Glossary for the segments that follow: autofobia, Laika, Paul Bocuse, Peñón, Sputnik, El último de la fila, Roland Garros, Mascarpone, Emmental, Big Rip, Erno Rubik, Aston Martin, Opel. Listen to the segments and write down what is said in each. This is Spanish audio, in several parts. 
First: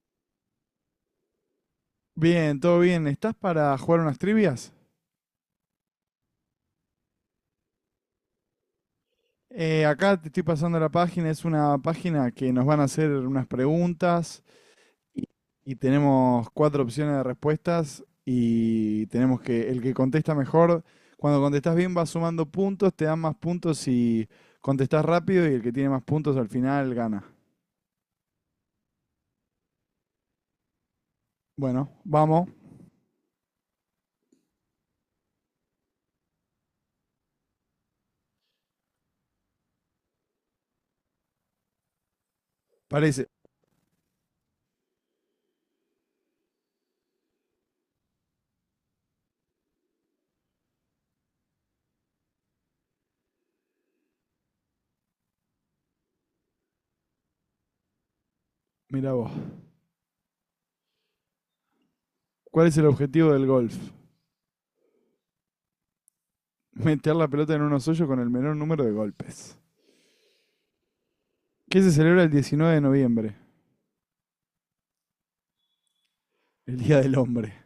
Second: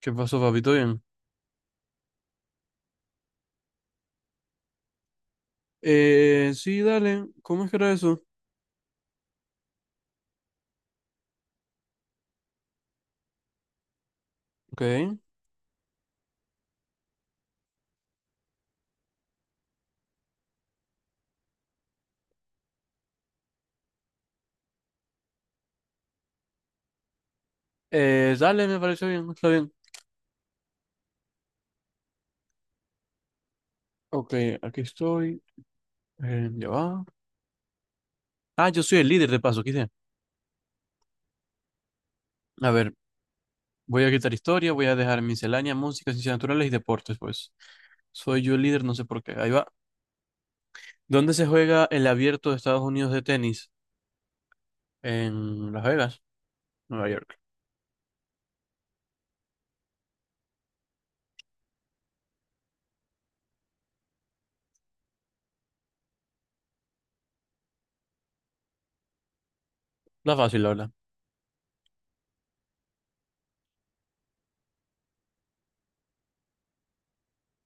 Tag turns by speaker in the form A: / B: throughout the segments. A: ¿Qué pasó, papi? ¿Todo bien?
B: Bien, todo bien. ¿Estás para jugar unas trivias?
A: Sí, dale. ¿Cómo es que era eso?
B: Acá te estoy pasando la página. Es una página que nos van a hacer unas preguntas
A: Ok.
B: y, y tenemos cuatro opciones de respuestas y tenemos que el que contesta mejor, cuando contestas bien vas sumando puntos, te dan más puntos si contestas rápido y el que tiene más puntos al final gana.
A: Dale, me pareció bien. Está bien.
B: Bueno, vamos.
A: Ok, aquí estoy. Ya va. Ah, yo soy el líder de paso, quité. A ver,
B: Parece.
A: voy a quitar historia, voy a dejar miscelánea, música, ciencias naturales y deportes, pues. Soy yo el líder, no sé por qué. Ahí va. ¿Dónde se juega el abierto de Estados Unidos de tenis? En Las Vegas, Nueva York.
B: Mira vos. ¿Cuál es el objetivo del golf? Meter la pelota en unos hoyos con el menor número de golpes.
A: La fácil, la verdad.
B: ¿Qué se celebra el 19 de noviembre? El Día del Hombre.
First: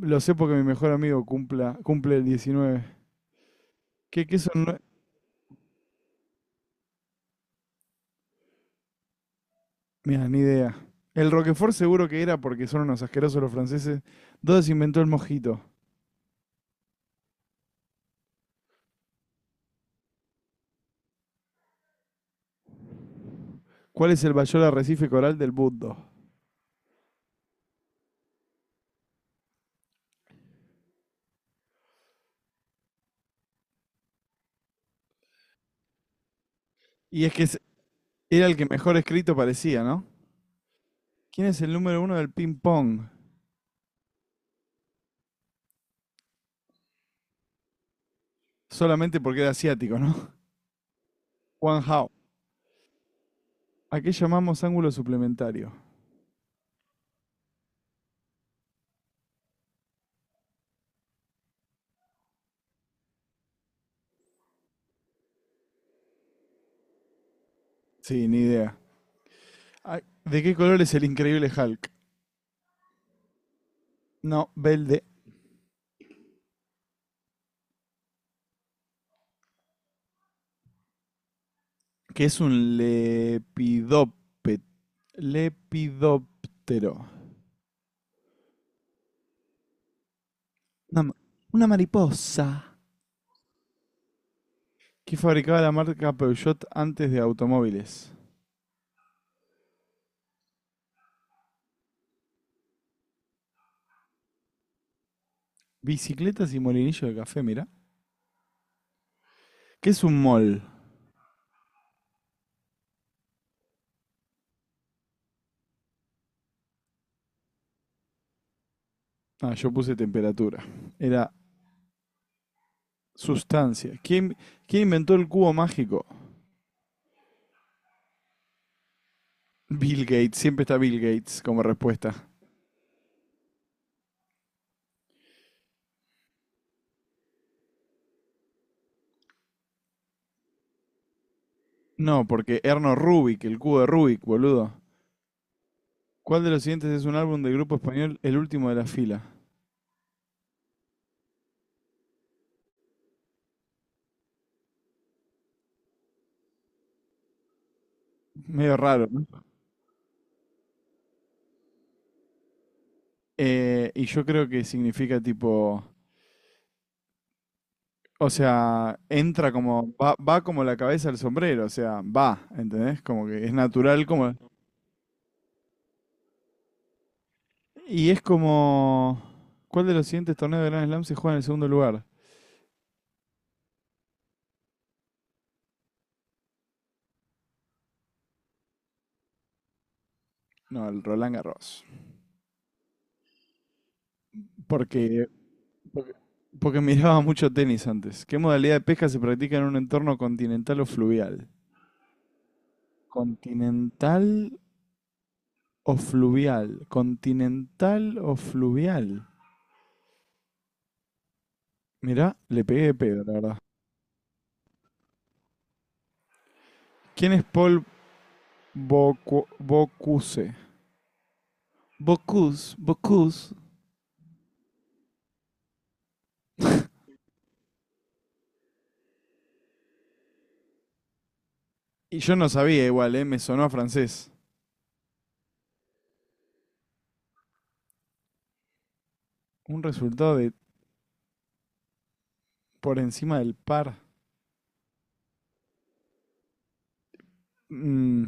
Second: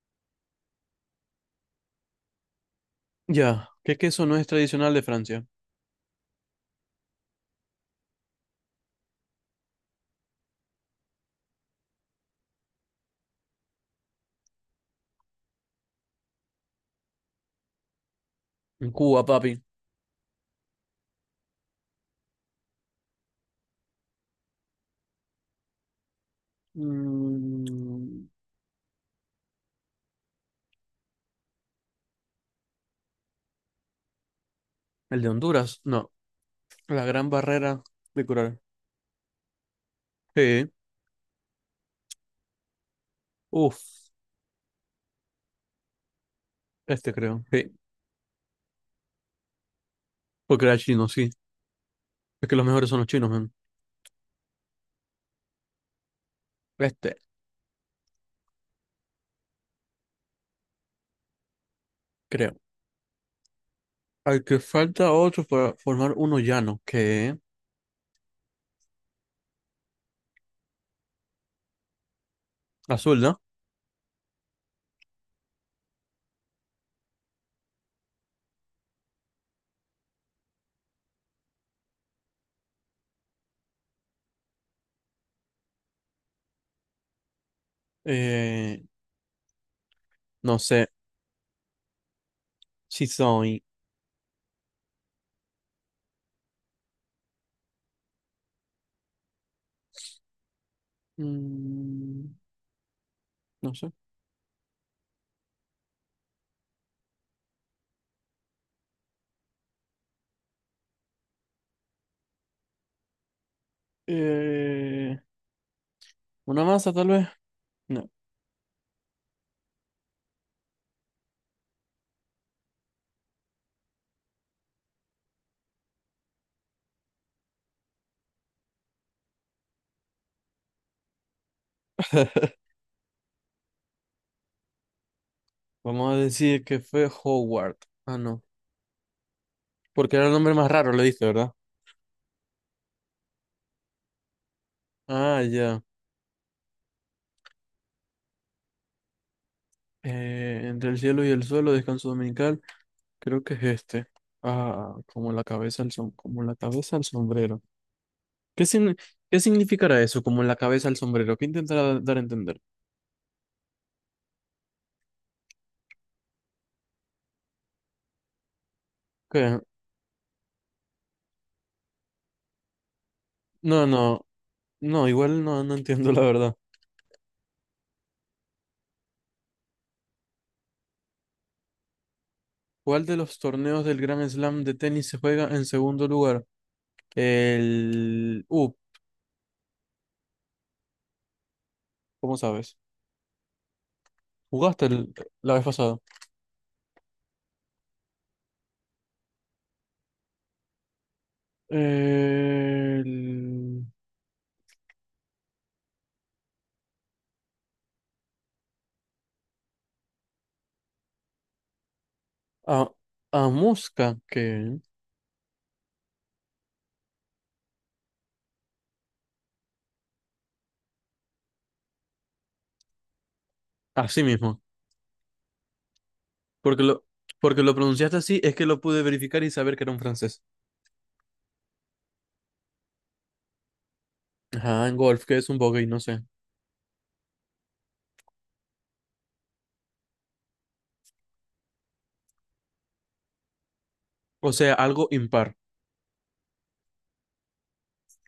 B: Lo sé porque mi mejor amigo cumple el 19.
A: Ya. ¿Qué
B: ¿Qué,
A: queso no
B: qué
A: es
B: son?
A: tradicional de Francia?
B: Mira, ni idea. El Roquefort seguro que era porque son unos asquerosos los franceses. ¿Dónde se inventó el mojito?
A: En Cuba, papi.
B: ¿Cuál es el mayor arrecife coral del mundo?
A: Mm, ¿el de Honduras? No. La
B: Y
A: gran
B: es que es-
A: barrera de
B: era el
A: coral.
B: que mejor escrito parecía, ¿no?
A: Sí.
B: ¿Quién es el número uno del ping-pong?
A: Uf, este creo. Sí.
B: Solamente porque era asiático, ¿no?
A: Porque era chino, sí.
B: Juan Hao.
A: Es que los mejores son los chinos, man.
B: ¿A qué llamamos ángulo suplementario?
A: Este, creo. Al que falta otro para formar uno llano, que
B: Sí, ni idea. Ah, ¿de qué color es el increíble Hulk?
A: azul, ¿no?
B: No, verde. Que es un lepidóptero.
A: Eh, no sé.
B: Una, ma- una mariposa.
A: Si soy.
B: Que fabricaba la marca Peugeot antes de automóviles.
A: Mm, no sé.
B: Bicicletas y molinillo de café, mira. ¿Qué es un mol?
A: Eh, una masa, tal vez. No.
B: Ah, yo puse temperatura. Era sustancia. ¿Quién inventó el cubo mágico? Bill Gates. Siempre está Bill Gates como respuesta.
A: Vamos a decir que fue Howard. Ah, no. Porque era el nombre más raro, le diste, ¿verdad?
B: No, porque Erno Rubik, el cubo de Rubik, boludo.
A: Ah, ya.
B: ¿Cuál de los siguientes es un álbum del grupo español El último de la fila?
A: Entre el cielo y el suelo, descanso dominical. Creo que es este. Ah, como la cabeza al som- como la cabeza al sombrero. ¿Qué,
B: Medio
A: sin-
B: raro, ¿no?
A: ¿Qué significará eso? Como la cabeza al sombrero. ¿Qué intentará dar a entender?
B: Y yo creo que significa tipo, o sea, entra
A: ¿Qué?
B: como, va, como la cabeza al sombrero, o sea, va, ¿entendés? Como que es
A: No,
B: natural
A: no,
B: como...
A: no, igual no, no entiendo la verdad.
B: Y es como, ¿cuál de los siguientes torneos de Grand Slam se juega en el segundo lugar?
A: ¿Cuál de los torneos del Grand Slam de tenis se juega en segundo lugar? El...
B: No, el Roland Garros.
A: ¿cómo sabes? ¿Jugaste el-
B: Porque,
A: ¿La vez pasada?
B: porque, porque miraba mucho tenis antes. ¿Qué modalidad de pesca se practica en un entorno continental o fluvial?
A: El...
B: Continental o fluvial. Continental o fluvial. Mirá, le pegué
A: A,
B: de pedo, la
A: a
B: verdad.
A: Mosca, que...
B: ¿Quién es Paul Bocuse? Bocuse, Bocuse.
A: Así mismo. Porque lo, porque lo pronunciaste así, es que lo pude verificar y saber que era un francés.
B: Y yo no sabía igual, ¿eh? Me sonó a francés.
A: Ajá, en golf, que es un bogey, no sé.
B: Un resultado de por encima del par.
A: O sea, algo impar.
B: Mm,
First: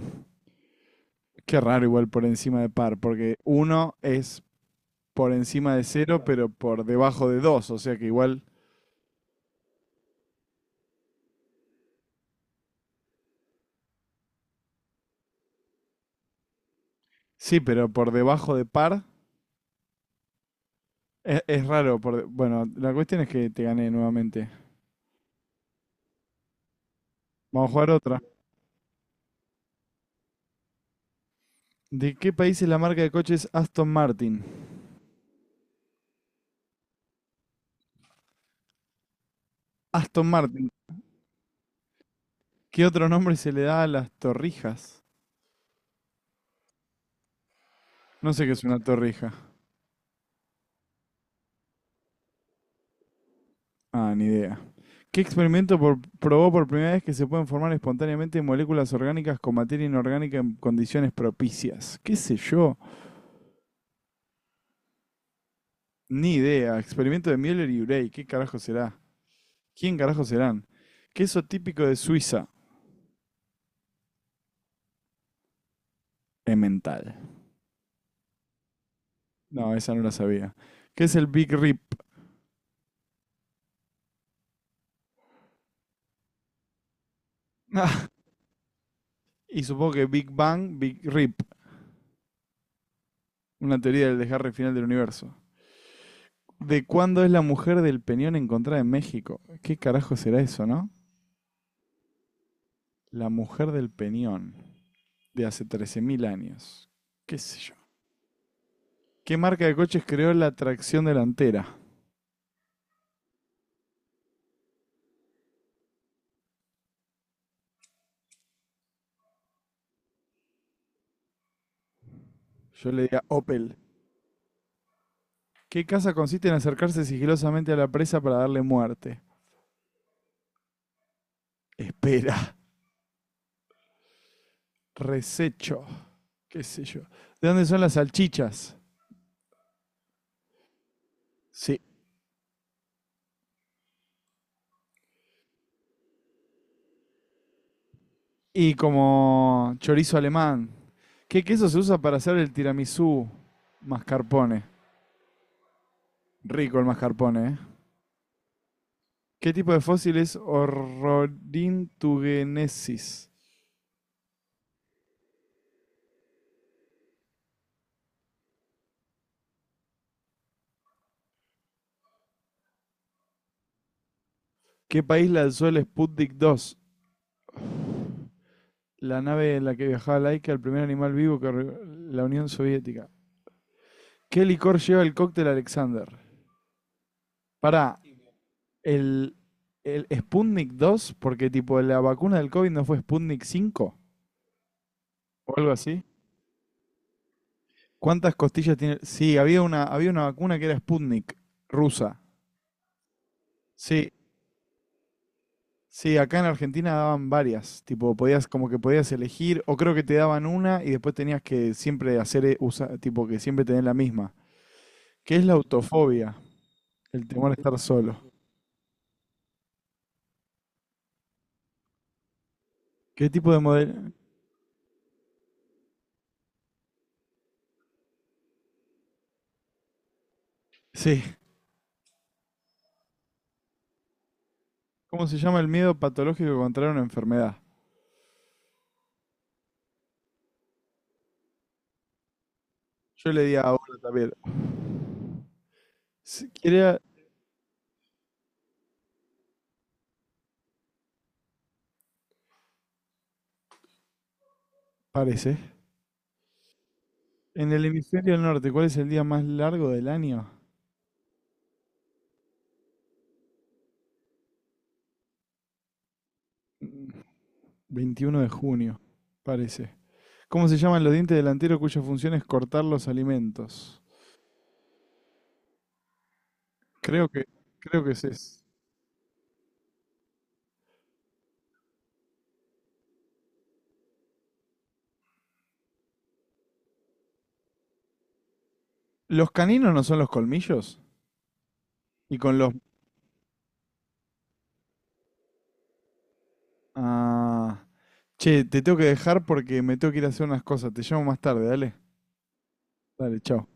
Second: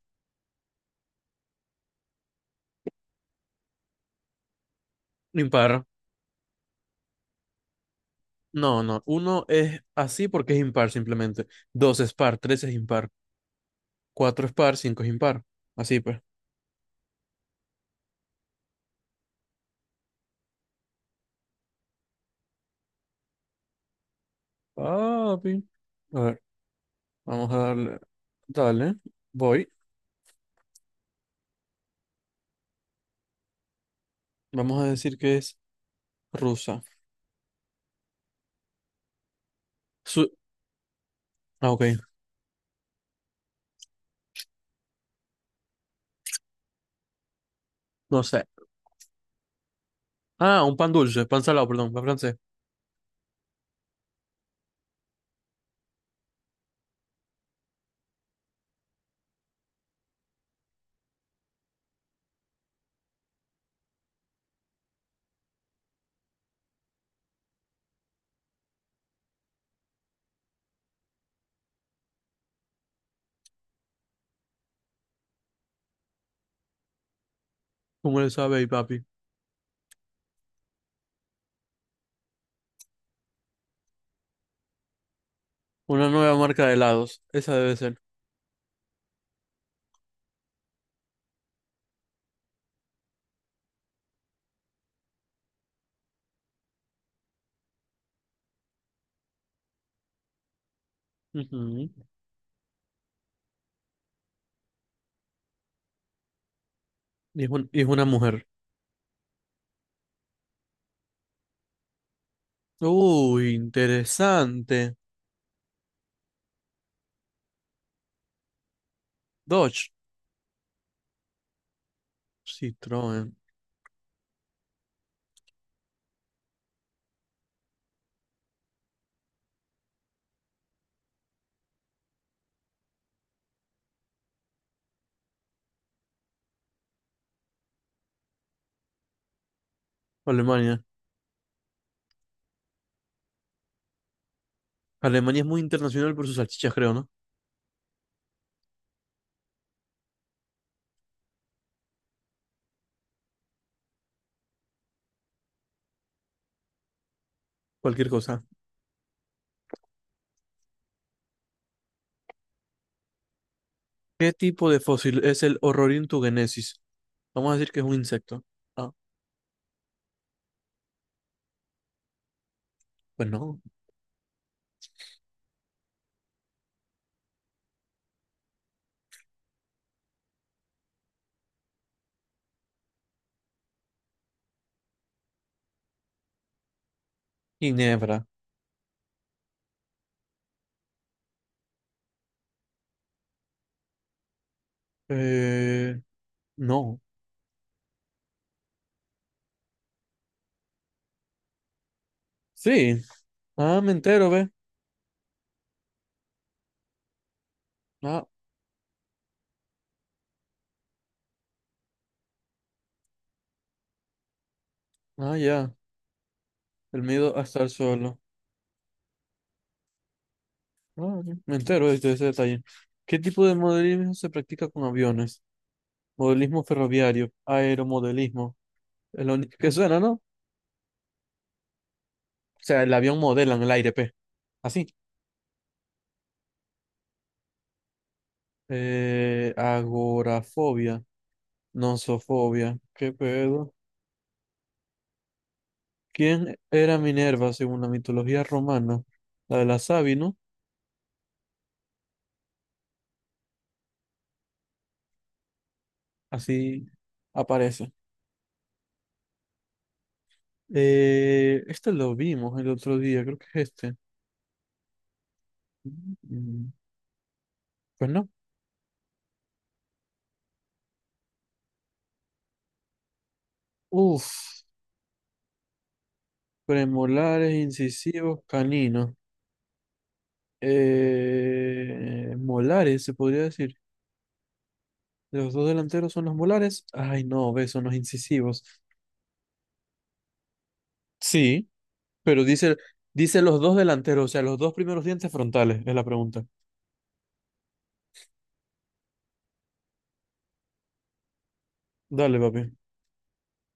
B: qué raro igual por encima de par, porque uno es por encima de
A: Impar.
B: cero, pero por debajo de dos. O sea que igual...
A: No, no. Uno es así porque es impar simplemente. Dos es par, tres es impar. Cuatro es par, cinco es impar. Así pues.
B: Sí, pero por debajo de par es raro. Bueno, la cuestión es que te gané nuevamente.
A: Papi. A ver, vamos a
B: Vamos a jugar
A: darle.
B: otra.
A: Dale, voy.
B: ¿De qué país es la marca de coches Aston Martin?
A: Vamos a decir que es rusa.
B: Aston
A: Su
B: Martin.
A: ah, ok,
B: ¿Qué otro nombre se le da a las torrijas?
A: no
B: No
A: sé.
B: sé qué es una torrija.
A: Ah, un pan dulce, pan salado, perdón, pan francés.
B: Ah, ni idea. ¿Qué experimento probó por primera vez que se pueden formar espontáneamente moléculas orgánicas con materia inorgánica en condiciones propicias? ¿Qué sé yo? Ni idea. Experimento de Müller y Urey. ¿Qué carajo será? ¿Quién carajo serán? Queso típico de Suiza. Emmental.
A: ¿Cómo le sabe ahí, papi?
B: No, esa no la sabía. ¿Qué es el Big Rip?
A: Una nueva marca de helados. Esa debe ser.
B: Ah, y supongo que Big Bang, Big Rip. Una teoría del desgarre final del universo. ¿De cuándo es la mujer del peñón encontrada en México? ¿Qué carajo será eso, no?
A: Ujú.
B: La mujer del Peñón, de hace 13.000 años. ¿Qué sé yo?
A: Y es una mujer.
B: ¿Qué marca de coches creó la tracción delantera?
A: Uy, interesante. Dodge.
B: Yo le diría
A: Citroën.
B: Opel. ¿Qué casa consiste en acercarse sigilosamente a la presa para darle muerte? Espera. Resecho. ¿Qué sé yo? ¿De dónde son las salchichas?
A: Alemania.
B: Sí.
A: Alemania es muy internacional por sus salchichas, creo, ¿no?
B: Y como chorizo alemán. ¿Qué queso se usa para hacer el tiramisú? Mascarpone. Rico el mascarpone, ¿eh?
A: Cualquier cosa.
B: ¿Qué tipo de fósil es Ororhyntugenesis?
A: ¿Qué tipo de fósil es el Horrorintugenesis? Vamos a decir que es un insecto. Ah, pues no.
B: ¿Qué país lanzó el Sputnik 2? La nave en la que viajaba Laika, el primer animal vivo. La Unión Soviética. ¿Qué licor lleva el cóctel Alexander? Pará,
A: Ginebra.
B: el, el Sputnik 2, porque tipo la vacuna del COVID no fue Sputnik 5, o algo
A: Eh,
B: así.
A: no.
B: ¿Cuántas costillas tiene? Sí, había una vacuna que era Sputnik, rusa.
A: Sí. Ah, me
B: Sí,
A: entero, ve.
B: Sí, acá en Argentina daban varias, tipo
A: Ah,
B: podías como que podías elegir o creo que te daban una y después tenías que siempre hacer tipo que siempre tener la misma. ¿Qué
A: ah,
B: es la
A: ya.
B: autofobia?
A: El
B: El
A: miedo a
B: temor a
A: estar
B: estar solo.
A: solo. Ah, ya. Me entero de ese detalle. ¿Qué
B: ¿Qué
A: tipo
B: tipo
A: de
B: de modelo?
A: modelismo se practica con aviones? Modelismo ferroviario, aeromodelismo. Es lo único que suena, ¿no? O
B: Sí,
A: sea, el avión modela en el aire, ¿pe? Así.
B: ¿cómo se llama el miedo patológico contra una enfermedad?
A: Agorafobia, nosofobia. ¿Qué
B: Yo le di
A: pedo?
B: ahora también. Si
A: ¿Quién era
B: quiere,
A: Minerva según la mitología romana? La de la Sabi, ¿no?
B: parece.
A: Así
B: En el
A: aparece.
B: hemisferio norte, ¿cuál es el día más largo del año?
A: Este lo vimos el otro día, creo que es este. Mm, pues no.
B: 21 de junio, parece. ¿Cómo se llaman los dientes delanteros cuya función es cortar los alimentos?
A: Uf,
B: Creo que,
A: premolares,
B: creo que es
A: incisivos,
B: es.
A: caninos. Molares, se podría decir. Los dos delanteros son los molares. Ay, no, ve, son los incisivos.
B: ¿Los caninos no son los colmillos?
A: Sí,
B: Y
A: pero
B: con los.
A: dice, dice los dos delanteros, o sea, los dos primeros dientes frontales, es la pregunta.
B: Ah. Che, te tengo que dejar porque me tengo que ir a hacer unas cosas. Te llamo más tarde, dale.
A: Dale, papi.
B: Dale, chao.